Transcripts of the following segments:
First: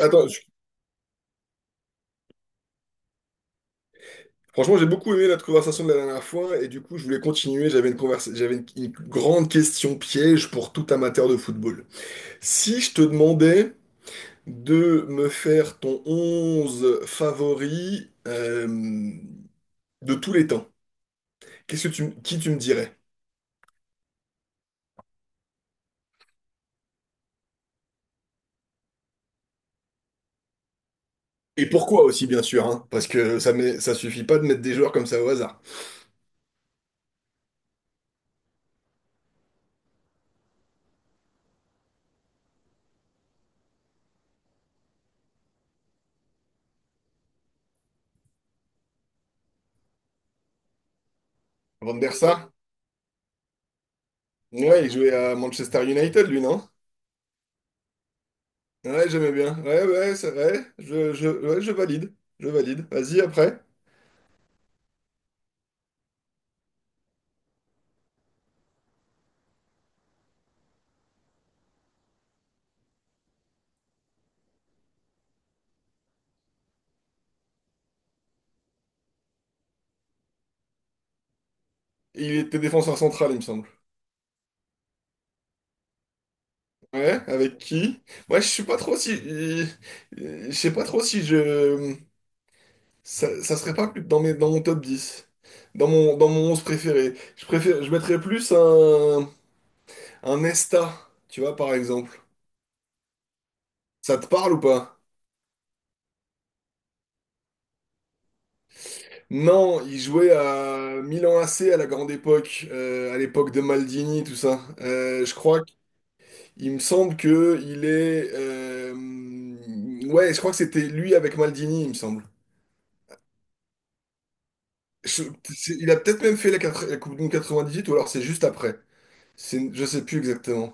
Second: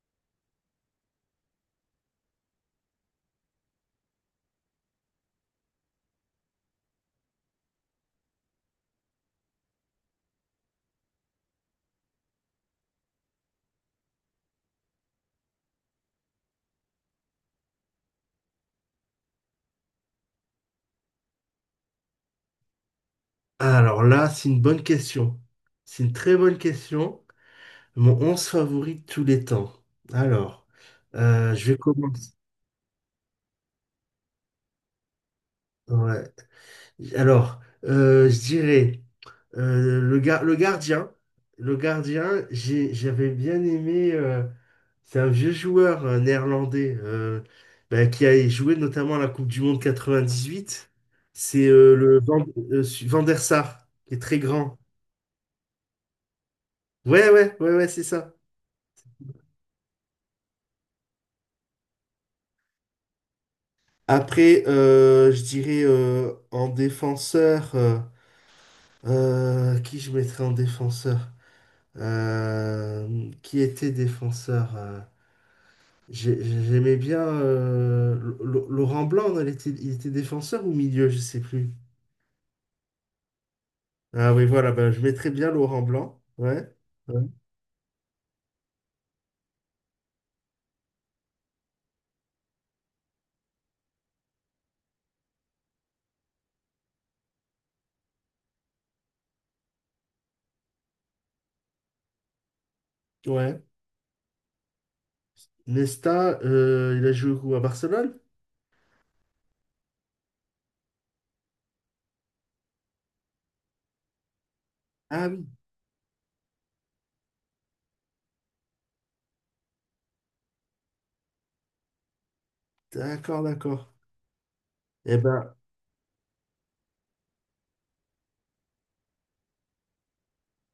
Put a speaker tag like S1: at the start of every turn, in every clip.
S1: Attends, franchement, j'ai beaucoup aimé notre conversation de la dernière fois et du coup, je voulais continuer. J'avais une grande question piège pour tout amateur de football. Si je te demandais de me faire ton 11 favori de tous les temps, qui tu me dirais?
S2: Alors là, c'est une bonne question. C'est une très bonne question. Mon 11 favori de tous les temps. Alors,
S1: Et
S2: je vais
S1: pourquoi aussi,
S2: commencer.
S1: bien sûr, hein, parce que ça suffit pas de mettre des joueurs comme ça au hasard.
S2: Ouais. Alors, je dirais le gardien. Le gardien, j'avais bien aimé. C'est un vieux joueur néerlandais, bah, qui a joué notamment à la Coupe du Monde 98. C'est
S1: Van der Sar,
S2: Van der Sar, qui est très grand.
S1: ouais, il jouait à Manchester United, lui, non?
S2: Ouais, ouais, ouais, ouais, c'est ça.
S1: Ouais, j'aimais bien. Ouais, ouais, c'est vrai. Ouais, je valide. Je valide. Vas-y, après.
S2: Après, je dirais en défenseur, qui je mettrais en défenseur? Qui était défenseur? J'aimais bien Laurent Blanc, non, il était défenseur ou milieu, je sais plus.
S1: Il était défenseur central, il me semble.
S2: Ah oui, voilà, ben, je mettrais bien Laurent Blanc. Ouais. Ouais.
S1: Ouais, avec qui? Moi, je suis pas trop si. Je sais pas trop si je. Ça serait pas plus dans dans mon top 10, dans dans mon 11 préféré. Je mettrais plus un Nesta, tu vois, par exemple.
S2: Ouais.
S1: Ça te parle ou pas?
S2: Nesta, il a joué où? À Barcelone?
S1: Non, il jouait à Milan AC à la grande époque, à l'époque de Maldini, tout ça.
S2: Ah
S1: Je
S2: oui,
S1: crois qu'il me semble que il est. Ouais, je crois que c'était lui avec Maldini, il me semble.
S2: d'accord, d'accord. Eh
S1: Je-
S2: ben,
S1: il a peut-être même fait la Coupe du Monde 98 ou alors c'est juste après. Je sais plus exactement.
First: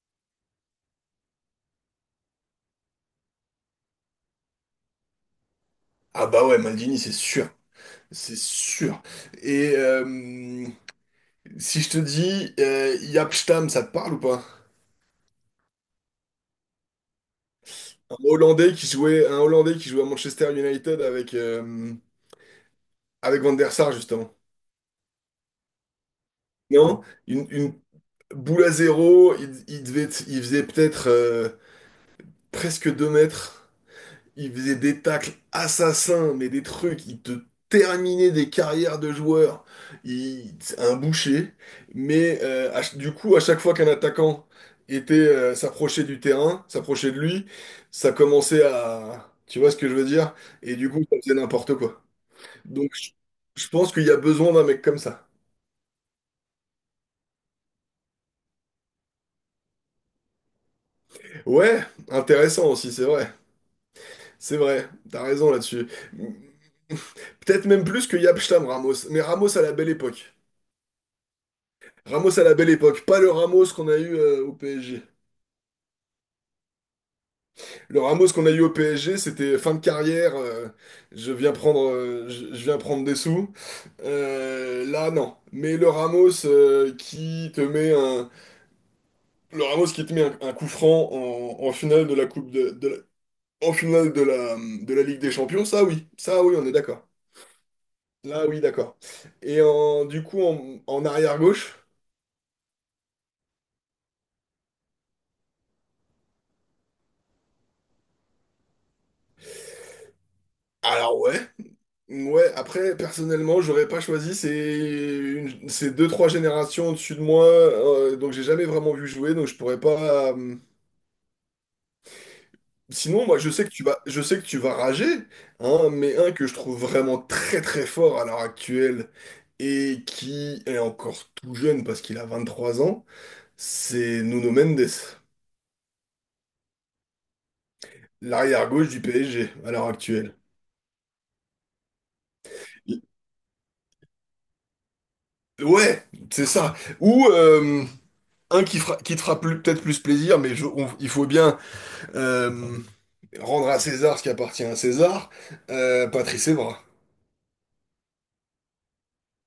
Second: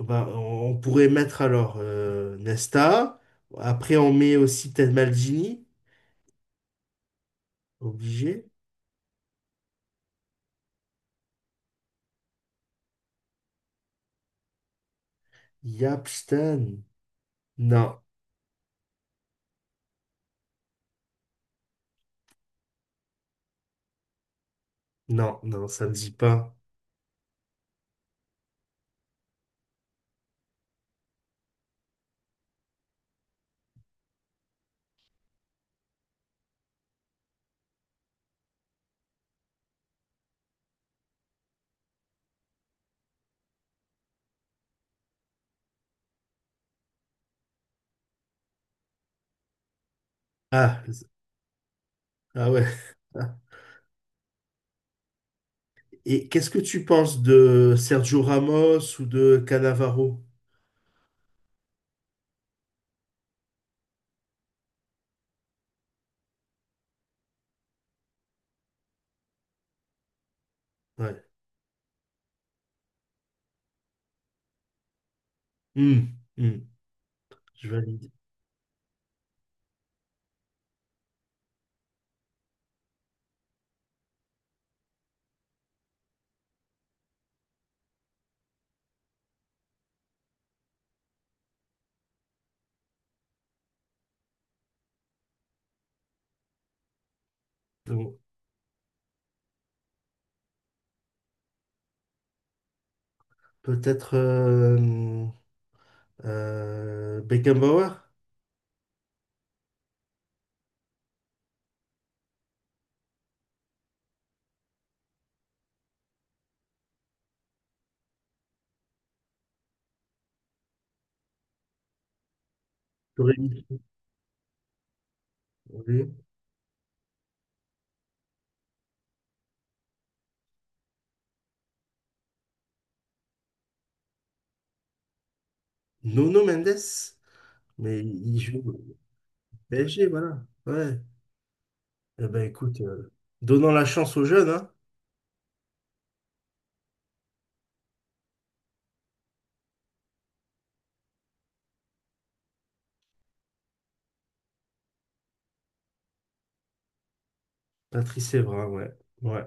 S2: ben, on pourrait mettre alors Nesta. Après, on met aussi peut-être Maldini.
S1: Ah bah ouais, Maldini, c'est sûr. C'est
S2: Obligé.
S1: sûr. Et si je te dis Jaap Stam, ça te parle ou pas?
S2: Yapstan. Non,
S1: Un Hollandais qui jouait à Manchester United avec, avec Van der Sar justement.
S2: non, non, ça me dit pas.
S1: Non? Une boule à zéro, il faisait peut-être presque 2 mètres. Il faisait des tacles assassins, mais des trucs, il te terminait des carrières de joueurs. C'est un boucher. Mais du coup, à chaque fois qu'un attaquant était s'approchait du terrain, s'approchait de lui, ça commençait à... Tu vois ce que je veux dire? Et
S2: Ah,
S1: du coup,
S2: z-
S1: ça faisait n'importe quoi.
S2: ah ouais.
S1: Donc,
S2: Ah.
S1: je pense qu'il y a besoin d'un mec comme ça.
S2: Et qu'est-ce que tu penses de Sergio Ramos ou de Cannavaro?
S1: Ouais, intéressant aussi, c'est vrai. C'est vrai, t'as raison là-dessus. Peut-être même plus que Yapstam Ramos. Mais Ramos à la belle époque.
S2: Ouais.
S1: Ramos à la belle époque, pas le Ramos qu'on a eu au PSG.
S2: Hmm, hmm, je
S1: Le
S2: valide.
S1: Ramos qu'on a eu au PSG, c'était fin de carrière, je viens prendre, je viens prendre des sous. Là, non. Mais le Ramos qui te met un, le Ramos qui te met un coup franc en finale de la en finale de de la Ligue des Champions, ça oui, on est d'accord.
S2: Donc,
S1: Là, oui, d'accord. Et en, du coup, en, en arrière gauche,
S2: peut-être Beckenbauer?
S1: alors ouais. Ouais, après, personnellement, j'aurais pas choisi. C'est une... c'est deux, trois générations au-dessus de moi. Donc, j'ai jamais vraiment vu jouer. Donc, je pourrais pas. Sinon,
S2: T'aurais
S1: moi,
S2: mis-
S1: je sais que tu vas rager, hein,
S2: oui.
S1: mais un que je trouve vraiment très, très fort à l'heure actuelle et qui est encore tout jeune parce qu'il a 23 ans, c'est Nuno Mendes,
S2: Nuno Mendes? Mais il joue
S1: l'arrière-gauche
S2: au
S1: du PSG à l'heure
S2: PSG,
S1: actuelle.
S2: voilà. Ouais. Eh ben écoute, donnons la chance aux jeunes, hein.
S1: Ouais, c'est ça. Ou qui te fera peut-être plus plaisir, mais il faut bien. Euh, rendre à César ce qui appartient à César, Patrice Evra.
S2: Patrice Evra, ouais. Ouais,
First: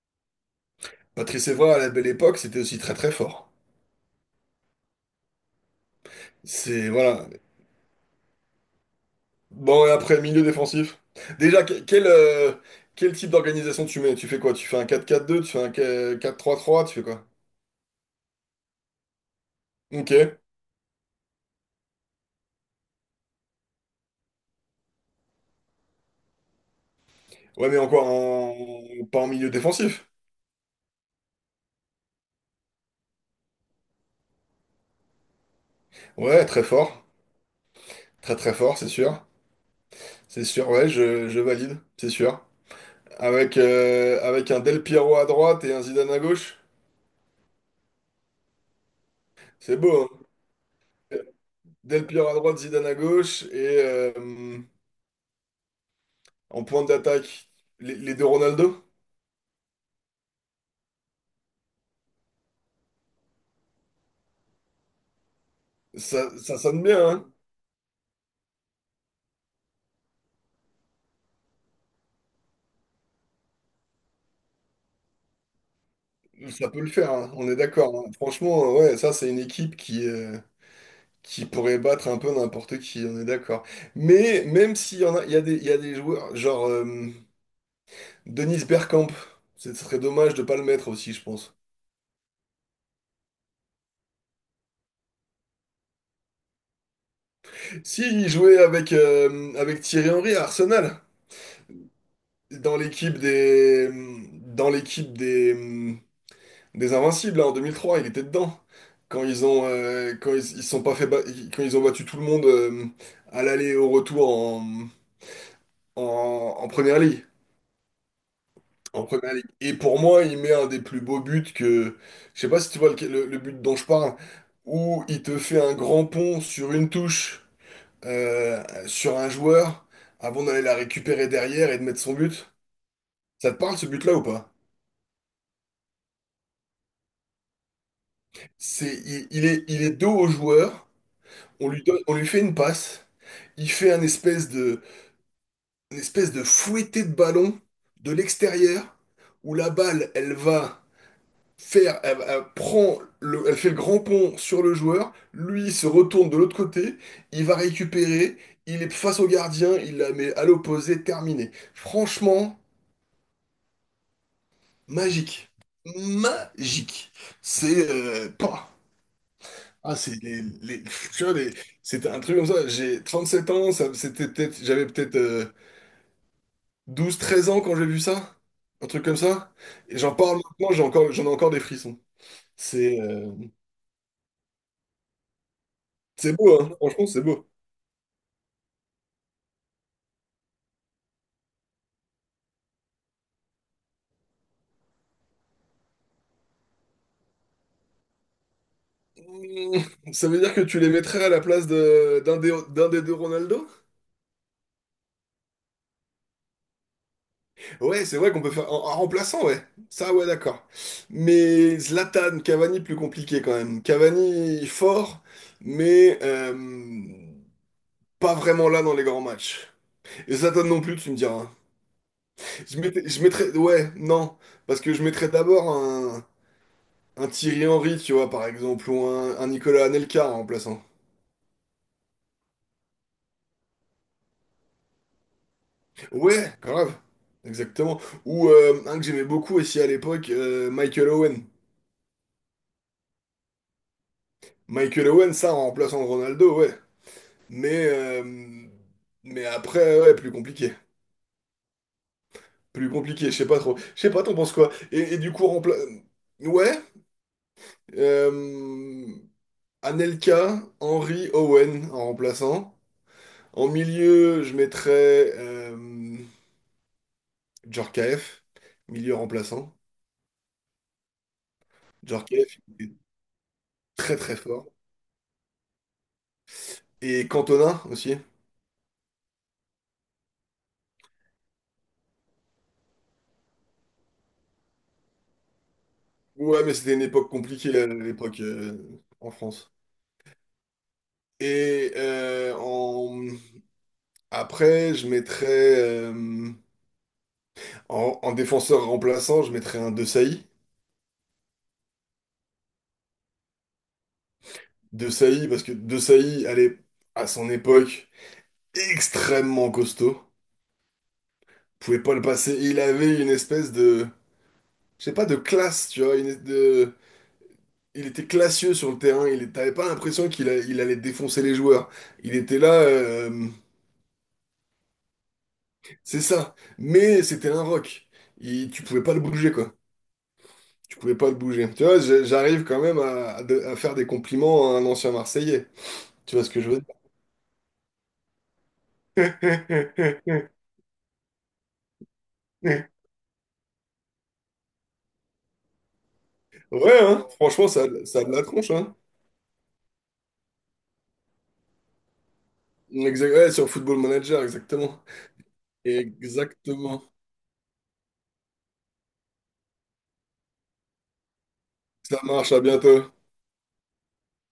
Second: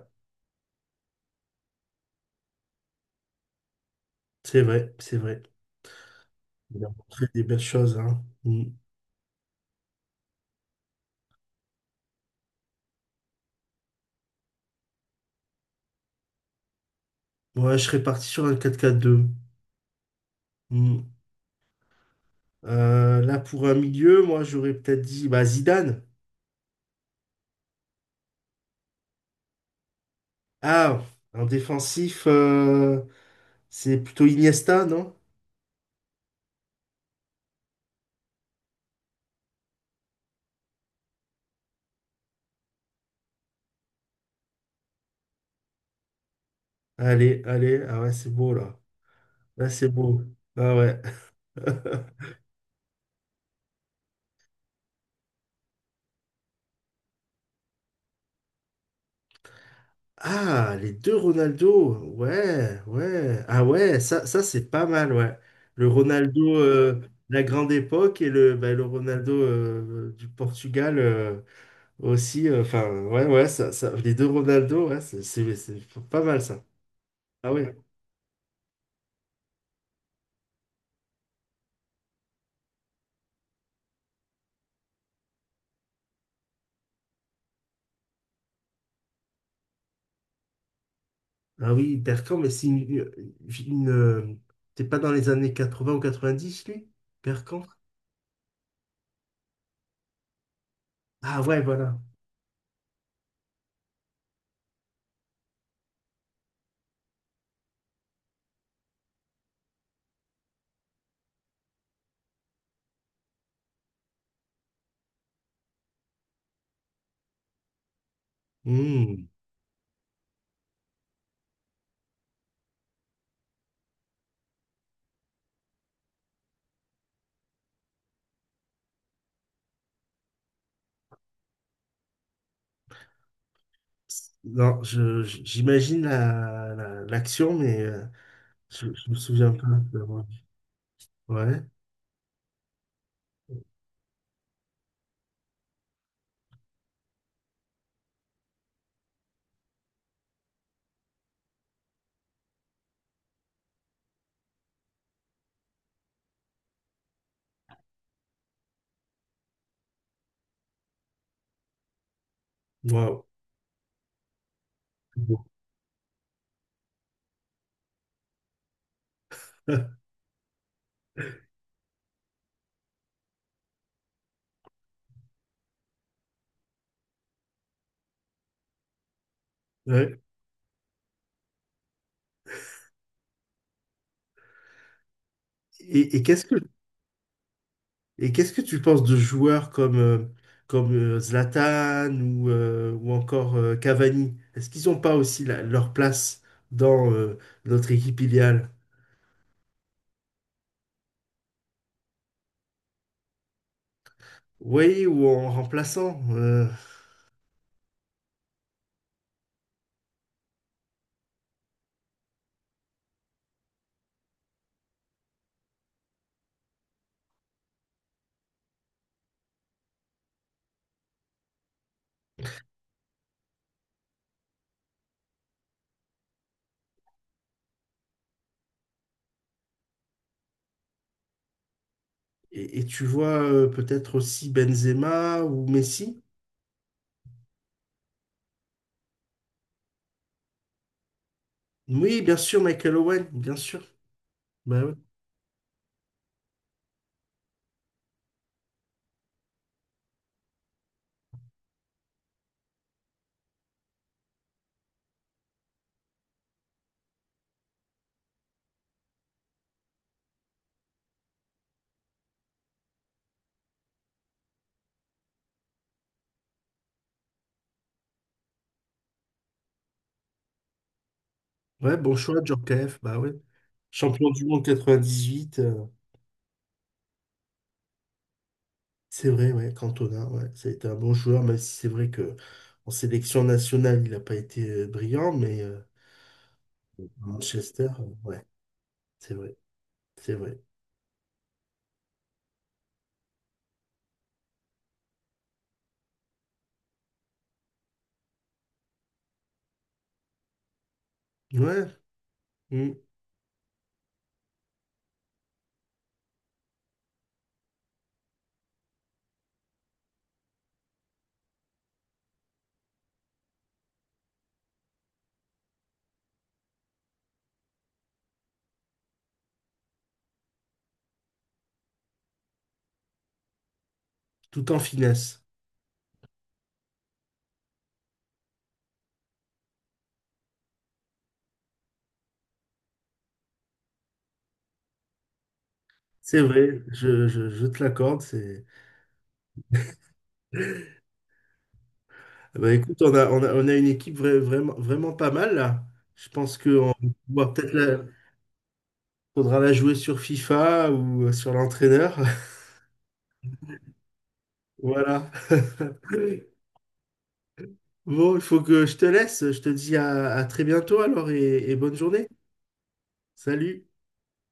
S1: Patrice Evra, à la belle époque, c'était aussi très très fort.
S2: c'est vrai, c'est vrai. Il a montré
S1: Voilà.
S2: des belles choses, hein. Mm.
S1: Bon, et après, milieu défensif. Déjà, quel type d'organisation tu mets? Tu fais quoi? Tu fais un 4-4-2, tu fais un 4-3-3, tu fais quoi?
S2: Ouais, je serais parti sur un 4-4-2.
S1: Ok.
S2: Mm. Là, pour un milieu, moi, j'aurais peut-être dit bah, Zidane.
S1: Ouais, mais encore en... pas en milieu défensif.
S2: Ah, en défensif, c'est plutôt Iniesta, non?
S1: Ouais, très fort. Très très fort, c'est sûr. C'est sûr, ouais, je valide, c'est sûr. Avec, avec un Del Piero à droite et un Zidane à gauche,
S2: Allez, allez, ah ouais, c'est beau, là. Là,
S1: c'est
S2: c'est
S1: beau, hein.
S2: beau. Ah ouais.
S1: Del Piero à droite, Zidane à gauche, et en pointe d'attaque, les deux Ronaldo.
S2: Ah, les deux Ronaldo. Ouais, ouais. Ah ouais, ça c'est pas mal, ouais. Le
S1: Ça,
S2: Ronaldo
S1: ça sonne bien, hein.
S2: de la grande époque et le, bah, le Ronaldo du Portugal aussi. Enfin, ouais, ouais, ça, les deux Ronaldo, ouais, c'est pas mal ça.
S1: Ça peut le faire, hein. On
S2: Ah
S1: est
S2: ouais.
S1: d'accord, hein. Franchement, ouais, ça, c'est une équipe qui pourrait battre un peu n'importe qui, on est d'accord. Mais même s'il y en a, il y a il y a des joueurs, genre Dennis Bergkamp, ce serait dommage de pas le mettre aussi, je pense.
S2: Ah oui, Bergkamp, mais une, euh, t'es pas dans les années 80 ou quatre-vingt-dix lui? Bergkamp?
S1: S'il jouait avec, avec Thierry Henry à Arsenal,
S2: Ah ouais, voilà.
S1: dans l'équipe des, dans l'équipe des, Des Invincibles, là, en 2003, il était dedans. Quand ils ont, quand ils se sont pas fait ba- quand ils ont battu tout le monde à l'aller et au retour en, en, en première ligue. En
S2: Hmm.
S1: première ligue. Et pour moi, il met un des plus beaux buts que. Je sais pas si tu vois le but dont je parle, où il te fait un grand pont sur une touche, sur un joueur, avant d'aller la récupérer derrière et de mettre son but. Ça te parle ce but-là ou pas?
S2: Non, j'imagine l'action, mais... Je,
S1: C'est,
S2: je me souviens pas
S1: il est
S2: de
S1: dos
S2: l'avoir
S1: au
S2: vu.
S1: joueur,
S2: Ouais.
S1: on lui donne, on lui fait une passe. Il fait une espèce de fouetté de ballon de l'extérieur où la balle, elle prend elle fait le grand pont sur le joueur. Lui, il se retourne de l'autre côté. Il va récupérer. Il est face au gardien. Il la met à l'opposé. Terminé. Franchement,
S2: Waouh. Bon.
S1: magique. Magique. C'est pas. Ah, c'est les- tu vois, les- C'était un truc comme ça. J'ai 37 ans. Ça, c'était peut-être, j'avais peut-être 12 13 ans quand j'ai vu ça, un truc comme ça. Et j'en
S2: Ouais.
S1: parle maintenant, j'en ai encore des frissons. C'est euh,
S2: Et, et
S1: c'est
S2: qu'est-ce que
S1: beau, hein. Franchement, c'est beau.
S2: et qu'est-ce que tu penses de joueurs comme Zlatan ou ou encore Cavani? Est-ce qu'ils n'ont pas aussi leur place dans notre équipe idéale?
S1: Mmh, ça veut dire que tu les mettrais à la place de, d'un des deux Ronaldo?
S2: Oui, ou en remplaçant.
S1: Ouais, c'est vrai qu'on peut faire en remplaçant, ouais. Ça, ouais, d'accord. Mais Zlatan, Cavani, plus compliqué quand même. Cavani, fort, mais pas vraiment là dans les grands matchs. Et Zlatan non plus, tu me diras. Ouais, non, parce que je mettrais d'abord un. Un Thierry Henry, tu vois, par exemple, ou un Nicolas Anelka en remplaçant.
S2: Et tu vois peut-être aussi Benzema ou Messi?
S1: Ouais, grave. Exactement. Ou un que j'aimais beaucoup aussi à l'époque, Michael Owen.
S2: Oui, bien sûr, Michael Owen, bien sûr. Bah ouais.
S1: Michael Owen, ça, en remplaçant Ronaldo, ouais. Mais, après, ouais, plus compliqué. Plus compliqué, je sais pas trop. Je sais pas, t'en penses quoi? Et du coup, rempla... Ouais, euh, Anelka, Henry, Owen en remplaçant. En milieu, je mettrais euh, Djorkaeff, milieu remplaçant.
S2: Ouais, bon choix,
S1: Djorkaeff était
S2: Djorkaeff, bah ouais.
S1: très
S2: Champion
S1: très
S2: du monde
S1: fort.
S2: 98.
S1: Et Cantona aussi.
S2: C'est vrai, ouais, Cantona, ouais, ça a été un bon joueur, même si c'est vrai que en sélection nationale, il n'a pas été brillant, mais
S1: Ouais, mais c'était une
S2: à
S1: époque compliquée à
S2: Manchester,
S1: l'époque
S2: ouais,
S1: en
S2: c'est vrai,
S1: France.
S2: c'est vrai.
S1: Et après, je mettrais en défenseur remplaçant, je mettrais un De Sailly.
S2: Ouais, mm,
S1: De Sailly, parce que De Sailly, elle est à son époque extrêmement costaud. Pouvait pas le passer. Il avait une espèce de, je sais pas, de classe, tu vois, il était classieux sur le terrain, il t'avais pas l'impression qu'il a- il allait défoncer les joueurs. Il était là,
S2: tout en finesse.
S1: c'est ça. Mais c'était un rock. Tu pouvais pas le bouger, quoi. Tu pouvais pas le bouger. Tu vois, j'arrive quand même à faire des compliments à un ancien Marseillais. Tu
S2: C'est
S1: vois ce que je veux
S2: vrai,
S1: dire?
S2: je te l'accorde. C'est... ah bah, écoute, on a, on a, on a une équipe vraiment, vraiment pas mal là. Je pense qu'on
S1: Ouais, hein,
S2: va
S1: franchement,
S2: peut-être la...
S1: ça a de la tronche, hein.
S2: faudra la jouer sur FIFA ou sur l'entraîneur.
S1: Ouais, sur Football Manager, exactement.
S2: Voilà.
S1: Exactement.
S2: Bon, il faut que je te laisse. Je te dis à très bientôt alors et bonne
S1: Ça
S2: journée.
S1: marche, à bientôt.
S2: Salut!